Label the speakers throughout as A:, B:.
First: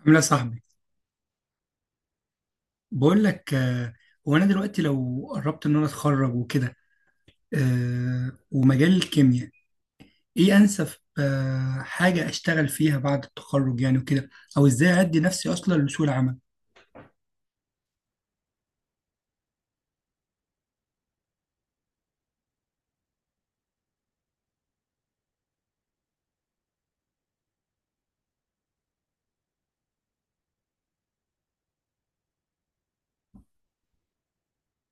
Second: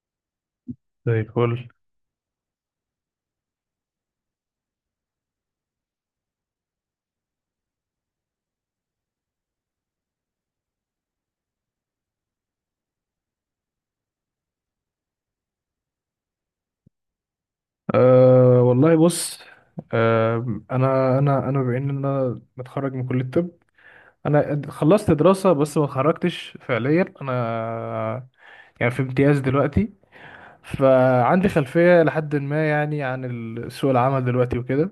A: عامل ايه يا صاحبي؟
B: زي الفل.
A: بقول لك هو انا دلوقتي لو قربت ان انا اتخرج وكده، ومجال الكيمياء ايه انسب، حاجه اشتغل فيها بعد التخرج يعني وكده، او ازاي ادي نفسي اصلا لسوق العمل.
B: أه، والله بص. أه انا بما ان انا متخرج من كليه الطب. انا خلصت دراسه بس ما اتخرجتش فعليا، انا يعني في امتياز دلوقتي، فعندي خلفيه لحد ما، يعني، عن سوق العمل دلوقتي وكده.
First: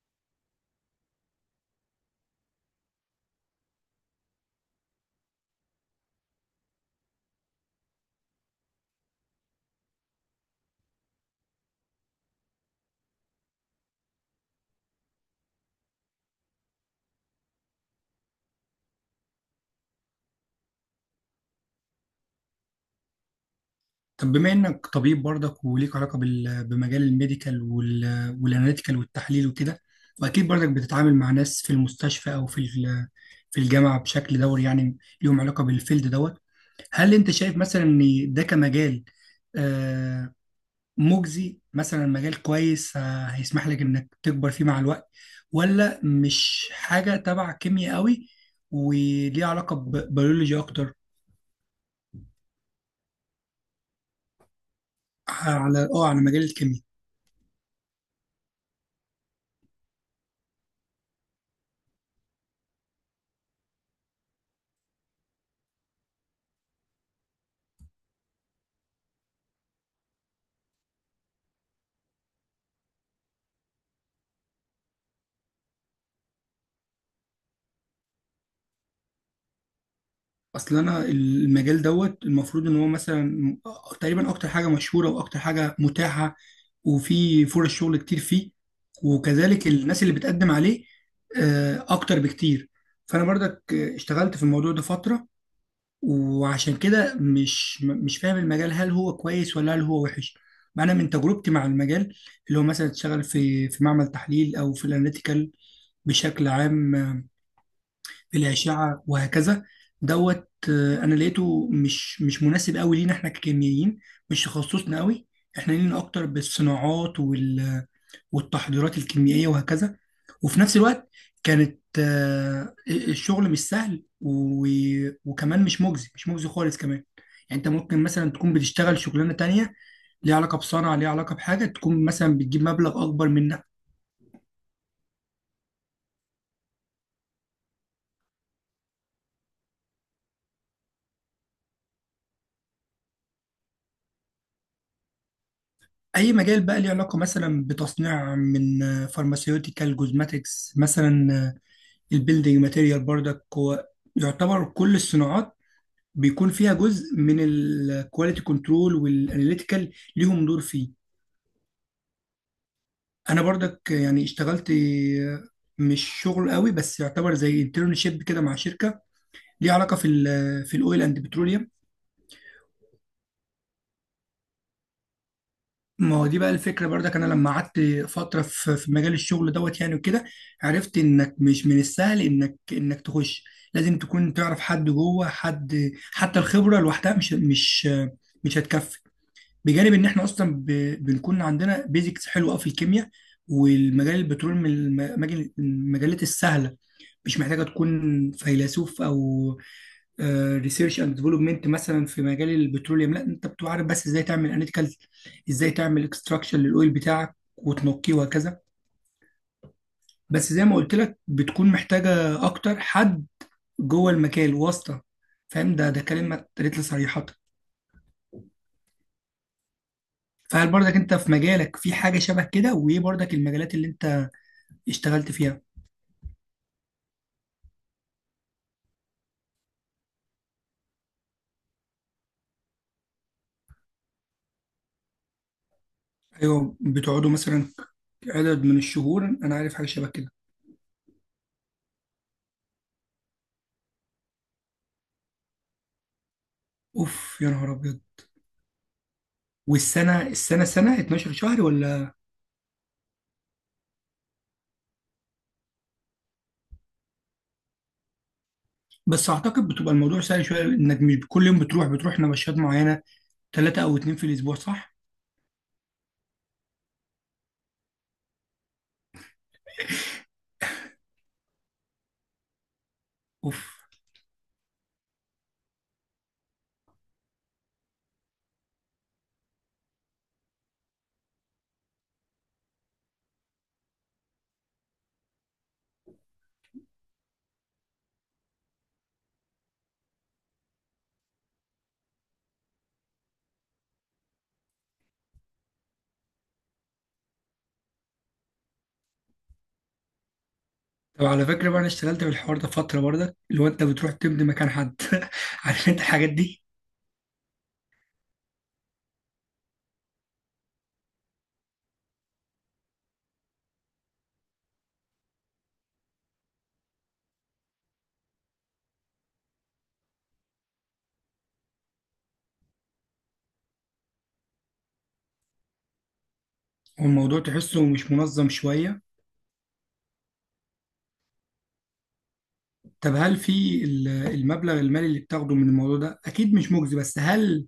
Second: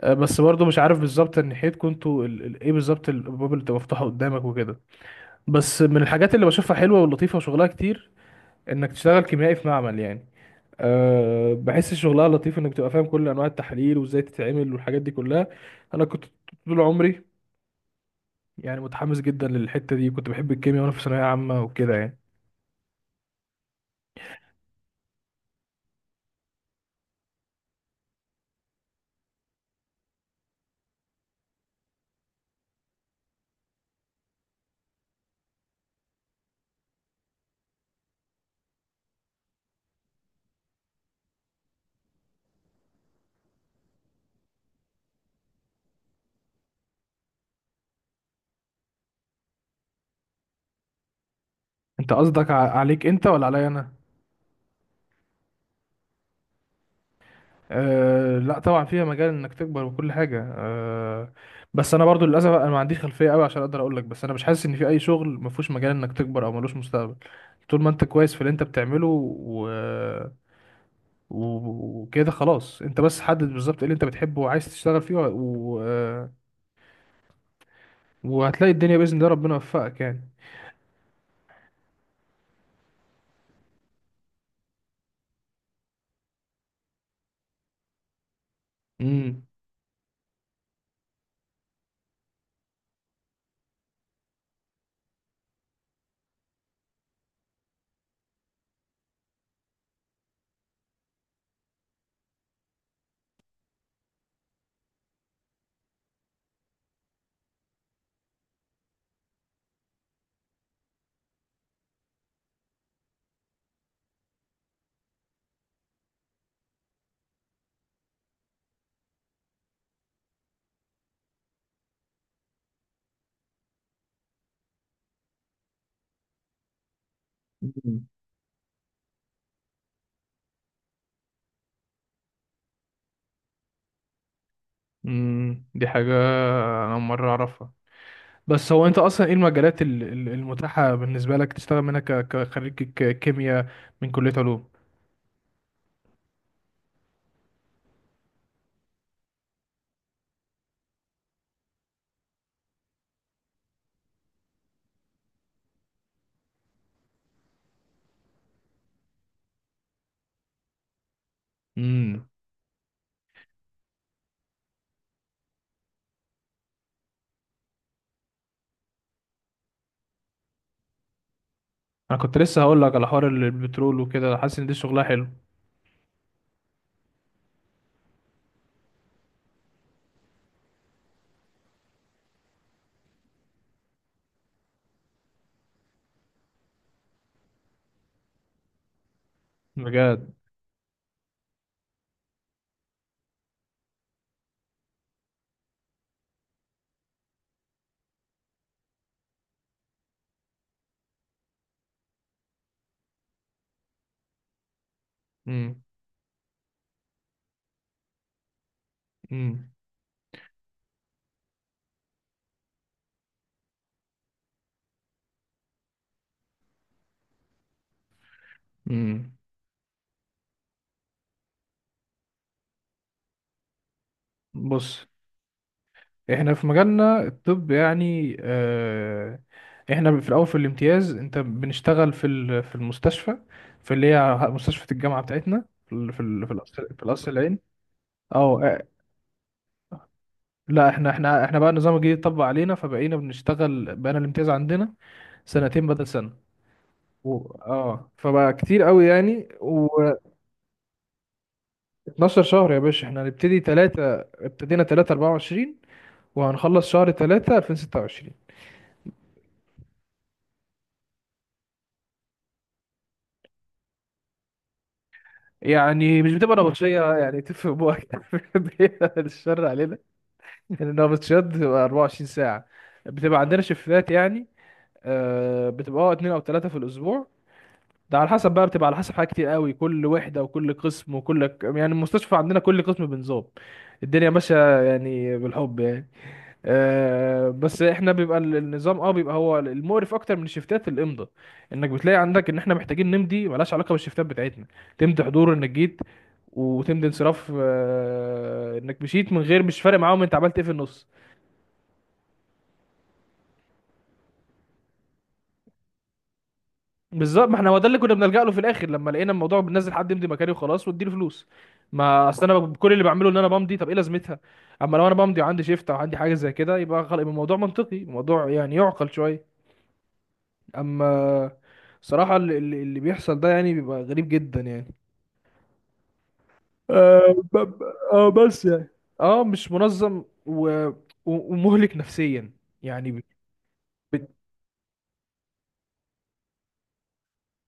B: أه بس برضه مش عارف بالظبط ناحيتكم انتوا ايه بالظبط الابواب اللي بتبقى مفتوحه قدامك وكده. بس من الحاجات اللي بشوفها حلوه ولطيفه وشغلها كتير، انك تشتغل كيميائي في معمل يعني. أه بحس شغلها لطيف، انك تبقى فاهم كل انواع التحاليل وازاي تتعمل والحاجات دي كلها. انا كنت طول عمري يعني متحمس جدا للحته دي، كنت بحب الكيمياء وانا في ثانويه عامه وكده يعني.
A: طب بما انك طبيب برضك وليك علاقه بمجال الميديكال والاناليتيكال والتحليل وكده، واكيد برضك بتتعامل مع ناس في المستشفى او في في الجامعه بشكل دوري، يعني ليهم علاقه بالفيلد دوت. هل انت شايف مثلا ان ده كمجال آه، مجزي، مثلا مجال كويس، هيسمح لك انك تكبر فيه مع الوقت، ولا مش حاجه تبع كيمياء قوي وليه علاقه ببيولوجي اكتر؟
B: انت قصدك عليك انت ولا عليا انا؟
A: على اه على مجال الكيمياء.
B: أه لا، طبعا فيها مجال انك تكبر وكل حاجه. أه، بس انا برضو للاسف انا ما عنديش خلفيه قوي عشان اقدر اقول لك. بس انا مش حاسس ان في اي شغل ما فيهوش مجال انك تكبر او ملوش مستقبل. طول ما انت كويس في اللي انت بتعمله وكده خلاص، انت بس حدد بالظبط ايه اللي انت بتحبه وعايز تشتغل فيه، و... و... آه، وهتلاقي الدنيا، باذن الله ربنا يوفقك يعني.
A: اصل انا المجال دوت المفروض ان هو مثلا تقريبا اكتر حاجه مشهوره واكتر حاجه متاحه، وفي فرص شغل كتير فيه،
B: امم.
A: وكذلك الناس اللي بتقدم عليه اكتر بكتير. فانا برضك اشتغلت في الموضوع ده فتره، وعشان كده مش فاهم المجال هل هو كويس ولا هل هو وحش. ما انا من تجربتي مع المجال، اللي هو مثلا تشتغل في معمل تحليل او في الاناليتيكال بشكل عام، في الأشعة وهكذا دوت. أنا لقيته مش مناسب قوي لينا احنا ككيميائيين، مش تخصصنا قوي. احنا لينا أكتر بالصناعات والتحضيرات الكيميائية وهكذا. وفي نفس الوقت كانت الشغل مش سهل وكمان مش مجزي خالص كمان. يعني انت ممكن
B: مم.
A: مثلا تكون بتشتغل شغلانة تانية ليها علاقة بصنعة، ليها علاقة بحاجة، تكون مثلا بتجيب مبلغ أكبر منها.
B: امم، دي حاجه انا أول مره اعرفها. بس هو انت اصلا ايه المجالات المتاحه بالنسبه لك تشتغل منها كخريج كيمياء من كليه علوم؟
A: أي مجال بقى ليه علاقة مثلا بتصنيع، من فارماسيوتيكال جوزماتكس مثلا، البيلدينج ماتيريال برضك. هو يعتبر كل الصناعات بيكون فيها جزء من الكواليتي كنترول، والاناليتيكال ليهم دور فيه.
B: امم.
A: انا برضك يعني اشتغلت مش شغل قوي، بس يعتبر زي انترنشيب كده، مع شركه ليها علاقه في الاويل اند بتروليوم.
B: انا كنت لسه هقول لك على حوار البترول وكده، حاسس ان دي شغلها حلو.
A: ما هو دي بقى الفكره، برضك انا لما قعدت فتره في مجال الشغل دوت يعني وكده، عرفت انك مش من السهل انك تخش. لازم تكون تعرف حد جوه، حد حتى الخبره لوحدها مش هتكفي. بجانب ان احنا
B: بجد.
A: اصلا بنكون عندنا بيزكس حلوه أوي في الكيمياء. والمجال البترول من المجالات السهله، مش محتاجة تكون فيلسوف أو ريسيرش اند ديفلوبمنت مثلا. في مجال البتروليوم لا، انت بتبقى عارف بس ازاي تعمل اناليتيكال، ازاي
B: امم.
A: تعمل اكستراكشن للاويل بتاعك وتنقيه وهكذا.
B: امم.
A: بس زي ما قلت لك بتكون محتاجة اكتر حد جوه المجال، واسطة فاهم. ده كلمة اتقالت لي صريحة.
B: امم.
A: فهل برضك انت في مجالك في حاجة شبه كده؟ وايه برضك المجالات اللي انت
B: بص،
A: اشتغلت فيها؟
B: احنا في مجالنا الطب يعني. آه، احنا في الاول في الامتياز، انت بنشتغل في في المستشفى، في اللي هي مستشفى الجامعه بتاعتنا، في ال- في ال- في
A: ايوه،
B: القصر في القصر
A: بتقعدوا
B: العيني.
A: مثلا
B: اه،
A: عدد من
B: آه،
A: الشهور، انا عارف حاجة شبه كده.
B: لا احنا بقى النظام الجديد اتطبق علينا، فبقينا بنشتغل، بقينا الامتياز عندنا سنتين بدل سنه.
A: اوف يا نهار ابيض.
B: اه فبقى كتير قوي يعني،
A: والسنه
B: و12
A: السنه 12 شهر ولا؟
B: شهر يا باشا. احنا هنبتدي 3، ابتدينا 3 24، وهنخلص شهر 3 2026.
A: بس اعتقد بتبقى الموضوع سهل شويه، انك مش كل يوم بتروح نبشات معينه، ثلاثه او اتنين في الاسبوع، صح؟
B: يعني مش بتبقى نبطشية يعني، تفهم بوك. بعيد عن الشر علينا. لأن النبطشيات بتبقى 24 ساعة. بتبقى عندنا
A: اوف.
B: شفتات يعني. آه، بتبقى اه اتنين أو تلاتة في الأسبوع. ده على حسب بقى، بتبقى على حسب حاجات كتير قوي، كل وحدة وكل قسم يعني المستشفى عندنا كل قسم بنظام. الدنيا ماشية يعني بالحب يعني. آه، بس احنا بيبقى النظام، اه، بيبقى هو المقرف اكتر من الشفتات، الامضاء. انك بتلاقي عندك ان احنا محتاجين نمضي ملهاش علاقه بالشفتات بتاعتنا. تمضي حضور انك جيت، وتمضي انصراف، آه، انك مشيت من غير، مش فارق معاهم انت عملت ايه في النص.
A: طب على فكره بقى، انا اشتغلت في الحوار ده فتره برضك، اللي هو انت بتروح تمضي مكان حد. عارف انت الحاجات دي.
B: بالظبط، ما احنا هو ده اللي كنا بنلجأ له في الاخر، لما لقينا الموضوع بننزل حد يمضي مكاني وخلاص واديله فلوس. ما اصل انا كل اللي بعمله ان انا بمضي، طب ايه لازمتها؟ اما لو انا بمضي وعندي شيفت او عندي حاجه زي كده يبقى خلاص، يبقى الموضوع منطقي، الموضوع يعني يعقل شويه. اما صراحة اللي بيحصل ده يعني بيبقى غريب جدا يعني. آه
A: والموضوع
B: ب- ب-
A: تحسه مش منظم
B: بس يعني،
A: شويه.
B: اه مش منظم ومهلك نفسيا يعني،
A: طب هل في
B: ب-
A: المبلغ المالي اللي بتاخده من الموضوع ده، اكيد مش مجزي، بس هل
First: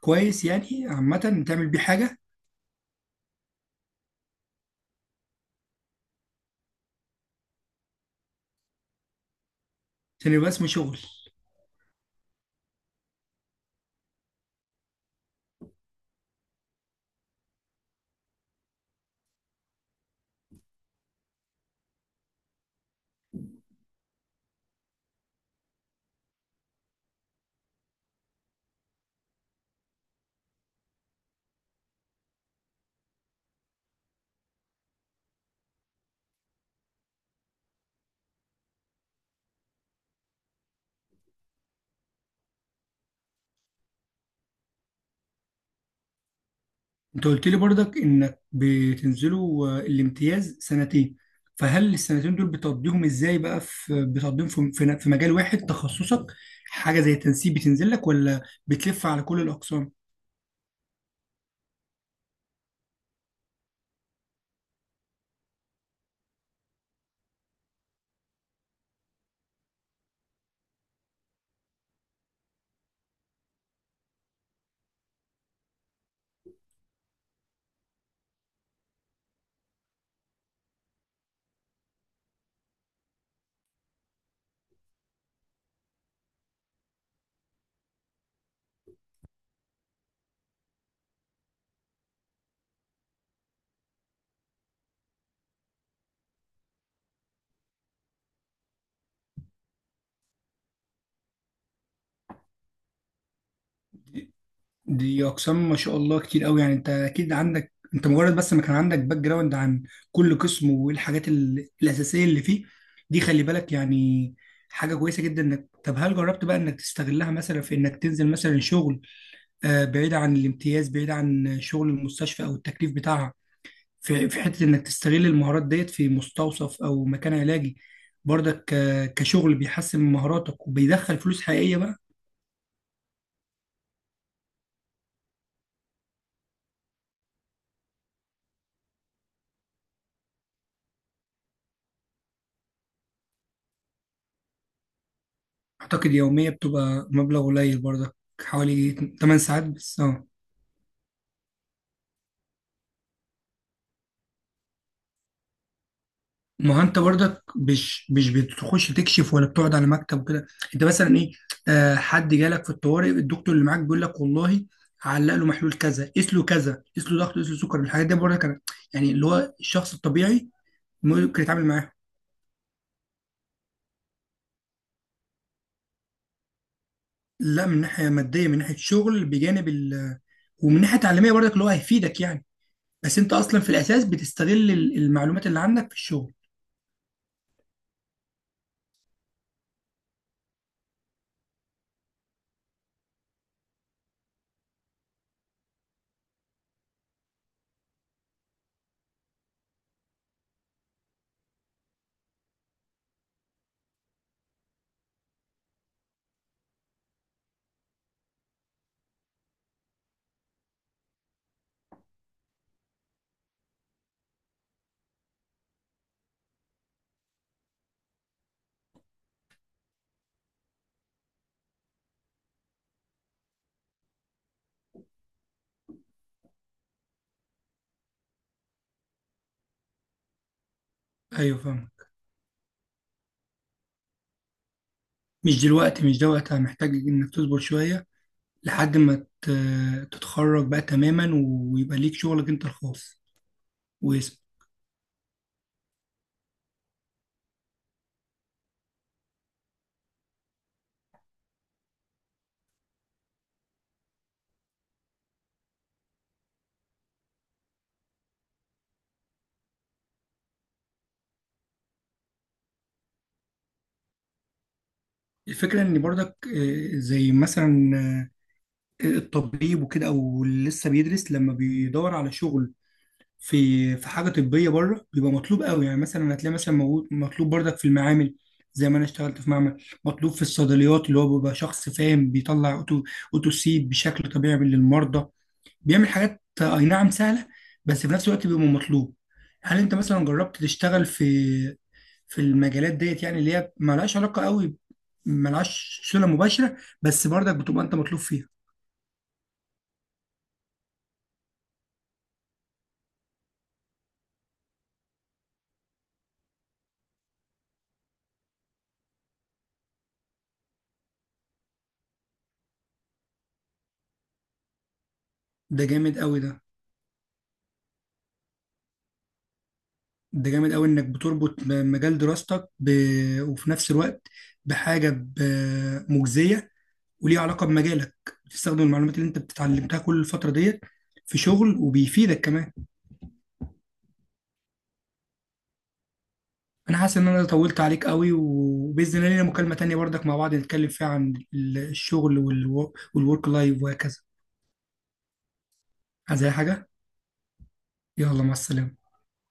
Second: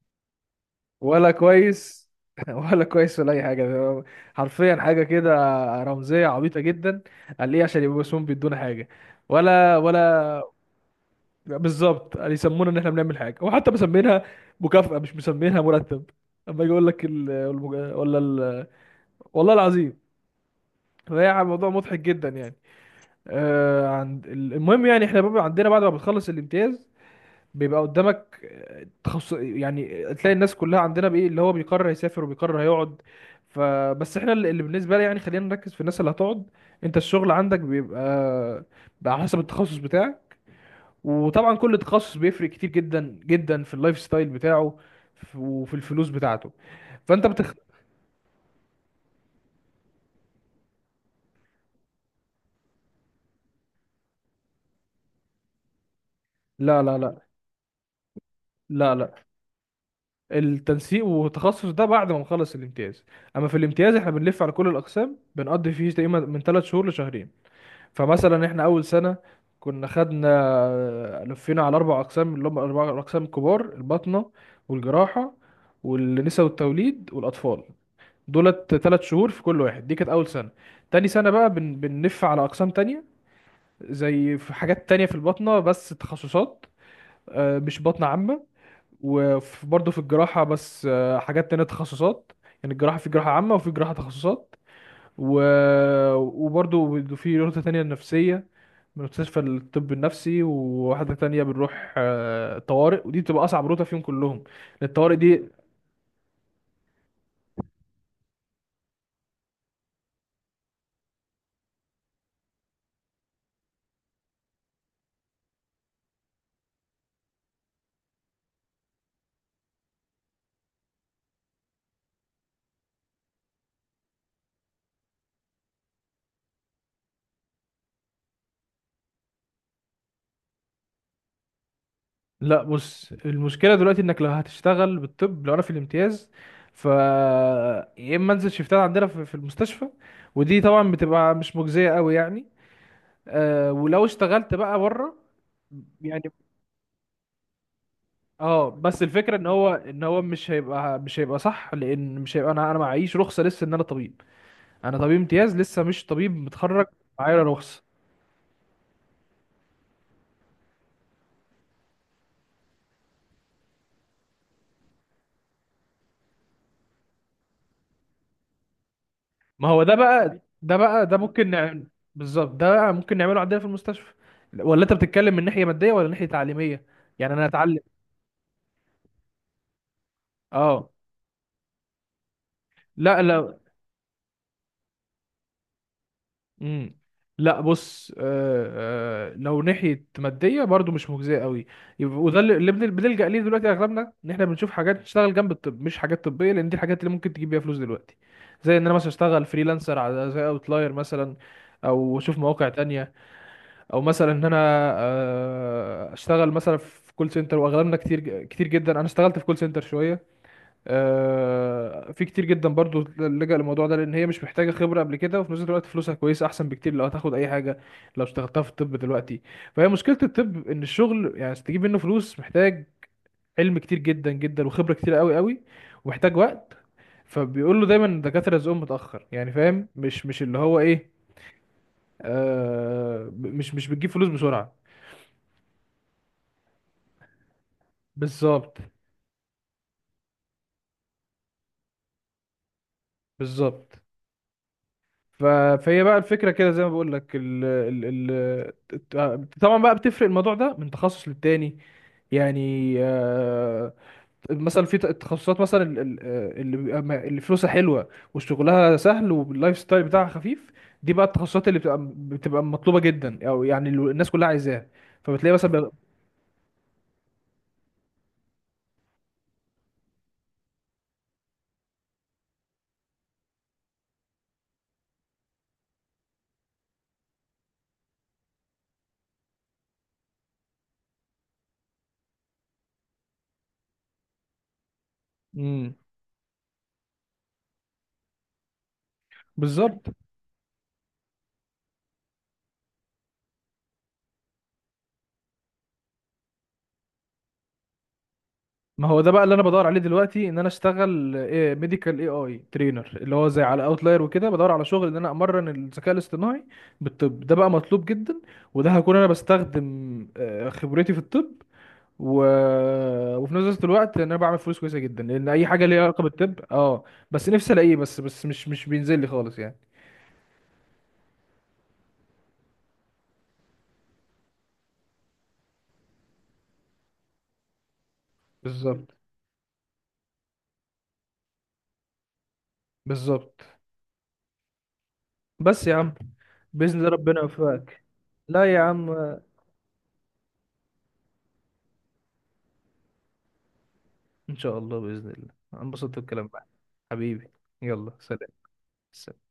A: كويس يعني عامه
B: ولا
A: تعمل بيه
B: كويس.
A: حاجه؟
B: ولا كويس، ولا اي حاجة، ده حرفيا حاجة كده رمزية عبيطة جدا. قال ليه عشان يبقوا اسمهم بيدونا حاجة. ولا
A: عشان
B: ولا
A: يبقى اسمه شغل.
B: بالظبط، قال يسمونا ان احنا بنعمل حاجة، وحتى مسمينها مكافأة مش مسمينها مرتب. اما يجي يقول لك ال... المج... ولا ال... والله العظيم، فهي موضوع مضحك جدا يعني. آه، عند المهم يعني، احنا بقى عندنا بعد ما بتخلص الامتياز بيبقى قدامك آه، تخصص يعني. تلاقي الناس كلها عندنا بايه، اللي هو بيقرر يسافر وبيقرر هيقعد. فبس احنا اللي بالنسبه لي يعني، خلينا نركز في الناس اللي هتقعد. انت الشغل عندك بيبقى بقى على حسب التخصص بتاعك، وطبعا كل تخصص بيفرق كتير جدا جدا في اللايف ستايل بتاعه وفي الفلوس بتاعته.
A: انت
B: فانت
A: قلت
B: بتخ...
A: لي برضك انك بتنزلوا الامتياز سنتين. فهل السنتين دول بتقضيهم ازاي بقى؟ في بتقضيهم في في مجال واحد تخصصك؟
B: لا، لا،
A: حاجه زي
B: لا،
A: التنسيق بتنزل لك، ولا
B: لا،
A: بتلف على
B: لا،
A: كل الاقسام؟
B: التنسيق والتخصص ده بعد ما نخلص الامتياز. اما في الامتياز احنا بنلف على كل الاقسام، بنقضي فيه تقريبا من ثلاث شهور لشهرين. فمثلا احنا اول سنه كنا خدنا، لفينا على اربع اقسام، اللي هم اربع اقسام الكبار: الباطنه والجراحه والنساء والتوليد والاطفال. دولت ثلاث شهور في كل واحد، دي كانت اول سنه. تاني سنه بقى بنلف على اقسام تانية، زي في حاجات تانية في الباطنه بس تخصصات، آه، مش باطنه عامه. وبرضه في الجراحة بس آه، حاجات تانية تخصصات. يعني الجراحة في جراحة عامة وفي جراحة تخصصات. و... وبرضه في نقطة تانية، النفسية من مستشفى الطب النفسي. وواحدة تانية بنروح آه، طوارئ، ودي بتبقى أصعب روتة فيهم كلهم، لأن الطوارئ
A: دي
B: دي.
A: اقسام ما شاء الله كتير قوي. يعني انت اكيد عندك، انت مجرد بس ما كان عندك باك جراوند عن كل قسم والحاجات الاساسيه اللي فيه، دي خلي بالك يعني، حاجه كويسه جدا. انك، طب هل جربت بقى انك تستغلها مثلا في انك تنزل مثلا شغل بعيد عن الامتياز، بعيد عن شغل المستشفى او التكليف بتاعها، في حته انك تستغل المهارات ديت في مستوصف او مكان علاجي، برضك كشغل بيحسن من مهاراتك وبيدخل فلوس حقيقيه بقى؟
B: لا بص، المشكلة دلوقتي إنك لو هتشتغل بالطب، لو أنا في الامتياز، ف يا إما أنزل شيفتات عندنا في المستشفى، ودي طبعا بتبقى مش مجزية قوي يعني. آه، ولو اشتغلت بقى بره
A: اعتقد
B: يعني،
A: يوميه بتبقى مبلغ قليل برضك.
B: اه،
A: حوالي
B: بس الفكره
A: 8
B: ان
A: ساعات
B: هو
A: بس اه.
B: مش هيبقى، صح، لان مش هيبقى، انا، معيش رخصه لسه ان انا طبيب. انا طبيب امتياز لسه مش طبيب
A: ما هو
B: متخرج.
A: انت برضك
B: معايا رخصه؟
A: مش بتخش تكشف ولا بتقعد على مكتب وكده؟ انت مثلا ايه، آه حد جالك في الطوارئ، الدكتور اللي معاك بيقول لك والله علق له محلول كذا، قيس له كذا، قيس له ضغط، قيس له سكر. الحاجات دي برضك انا يعني، اللي هو
B: ما هو
A: الشخص الطبيعي
B: ده
A: ممكن
B: ممكن
A: يتعامل
B: نعمل.
A: معاها.
B: بالظبط، ده بقى ممكن نعمله عندنا في المستشفى. ولا انت بتتكلم من ناحيه ماديه ولا ناحيه تعليميه، يعني انا
A: لا،
B: اتعلم؟
A: من ناحيه ماديه، من ناحيه شغل بجانب ال، ومن
B: اه.
A: ناحيه تعليميه برضك اللي هو هيفيدك يعني. بس
B: لا
A: انت
B: لا.
A: اصلا في الاساس بتستغل المعلومات اللي عندك في الشغل.
B: امم. لا بص، آه، لو ناحيه ماديه برضو مش مجزيه قوي. يبقى- وده اللي بنلجأ ليه دلوقتي اغلبنا، ان احنا بنشوف حاجات تشتغل جنب الطب مش حاجات طبيه، لان دي الحاجات اللي ممكن تجيب بيها فلوس دلوقتي. زي ان انا مثلا اشتغل فريلانسر على زي اوتلاير مثلا، او اشوف مواقع تانية، او مثلا ان انا آه اشتغل مثلا في كول سنتر. واغلبنا كتير كتير جدا، انا اشتغلت في كول سنتر شويه، آه، في كتير جدا برضو لجأ للموضوع ده، لان هي مش محتاجه خبره قبل كده، وفي نفس الوقت فلوسها كويسه احسن بكتير لو هتاخد اي حاجه لو اشتغلتها في الطب دلوقتي. فهي مشكله الطب ان الشغل يعني عشان تجيب منه فلوس محتاج علم كتير جدا جدا وخبره كتير قوي قوي، ومحتاج وقت. فبيقول له دايما، الدكاتره رزقهم متاخر يعني، فاهم مش مش اللي هو ايه.
A: ايوه فاهم.
B: آه مش مش بتجيب فلوس بسرعه.
A: مش دلوقتي، مش ده وقتها، محتاج انك تصبر شويه
B: بالظبط.
A: لحد ما تتخرج بقى تماما ويبقى ليك شغلك انت الخاص
B: بالظبط.
A: واسم.
B: ف- فهي بقى الفكره كده، زي ما بقول لك، طبعا بقى بتفرق الموضوع ده من تخصص للتاني. يعني، آه، مثلا في تخصصات، مثلا اللي بيبقى، اللي فلوسها حلوه وشغلها سهل واللايف ستايل بتاعها خفيف. دي بقى التخصصات اللي بتبقى مطلوبه جدا، او يعني الناس كلها عايزاها. فبتلاقي مثلا
A: الفكرة ان برضك زي مثلا الطبيب وكده، او اللي لسه بيدرس، لما بيدور على شغل في حاجة طبية بره بيبقى مطلوب قوي. يعني مثلا هتلاقي مثلا مطلوب برضك في المعامل، زي ما انا اشتغلت في معمل، مطلوب في الصيدليات، اللي هو بيبقى شخص فاهم بيطلع اوتوسيد بشكل طبيعي للمرضى،
B: مم.
A: بيعمل حاجات اي نعم سهله، بس في نفس الوقت بيبقى مطلوب. هل انت
B: بالظبط.
A: مثلا جربت تشتغل في المجالات ديت، يعني اللي هي مالهاش علاقه قوي، مالهاش صله مباشره، بس برضك بتبقى انت مطلوب فيها؟
B: ما هو ده بقى اللي انا بدور عليه دلوقتي، ان انا اشتغل ايه، ميديكال اي ترينر، اللي هو زي على اوتلاير وكده، بدور على شغل ان انا امرن الذكاء الاصطناعي بالطب. ده بقى مطلوب جدا. وده هكون انا بستخدم آه، خبرتي في الطب، و... وفي نفس الوقت ان انا بعمل فلوس كويسه جدا، لان اي
A: ده
B: حاجه ليها
A: جامد
B: علاقه
A: قوي ده.
B: بالطب، اه. بس نفسي الاقيه، بس مش بينزل لي خالص يعني.
A: ده جامد قوي انك بتربط مجال دراستك ب، وفي نفس الوقت بحاجه ب، مجزيه وليها علاقه بمجالك، بتستخدم
B: بالظبط.
A: المعلومات اللي انت بتتعلمتها كل الفتره ديت في شغل، وبيفيدك كمان.
B: بالظبط. بس يا عم، باذن
A: انا
B: الله
A: حاسس ان
B: ربنا
A: انا طولت
B: يوفقك.
A: عليك قوي،
B: لا يا عم،
A: وباذن الله لينا مكالمة تانية برضك مع بعض نتكلم فيها عن الشغل والورك لايف وهكذا.
B: إن شاء الله، بإذن الله أنا أنبسطت
A: عايز
B: بالكلام
A: اي
B: معاك.
A: حاجة؟
B: حبيبي. يلا
A: يلا
B: سلام.
A: مع السلامة.
B: سلام.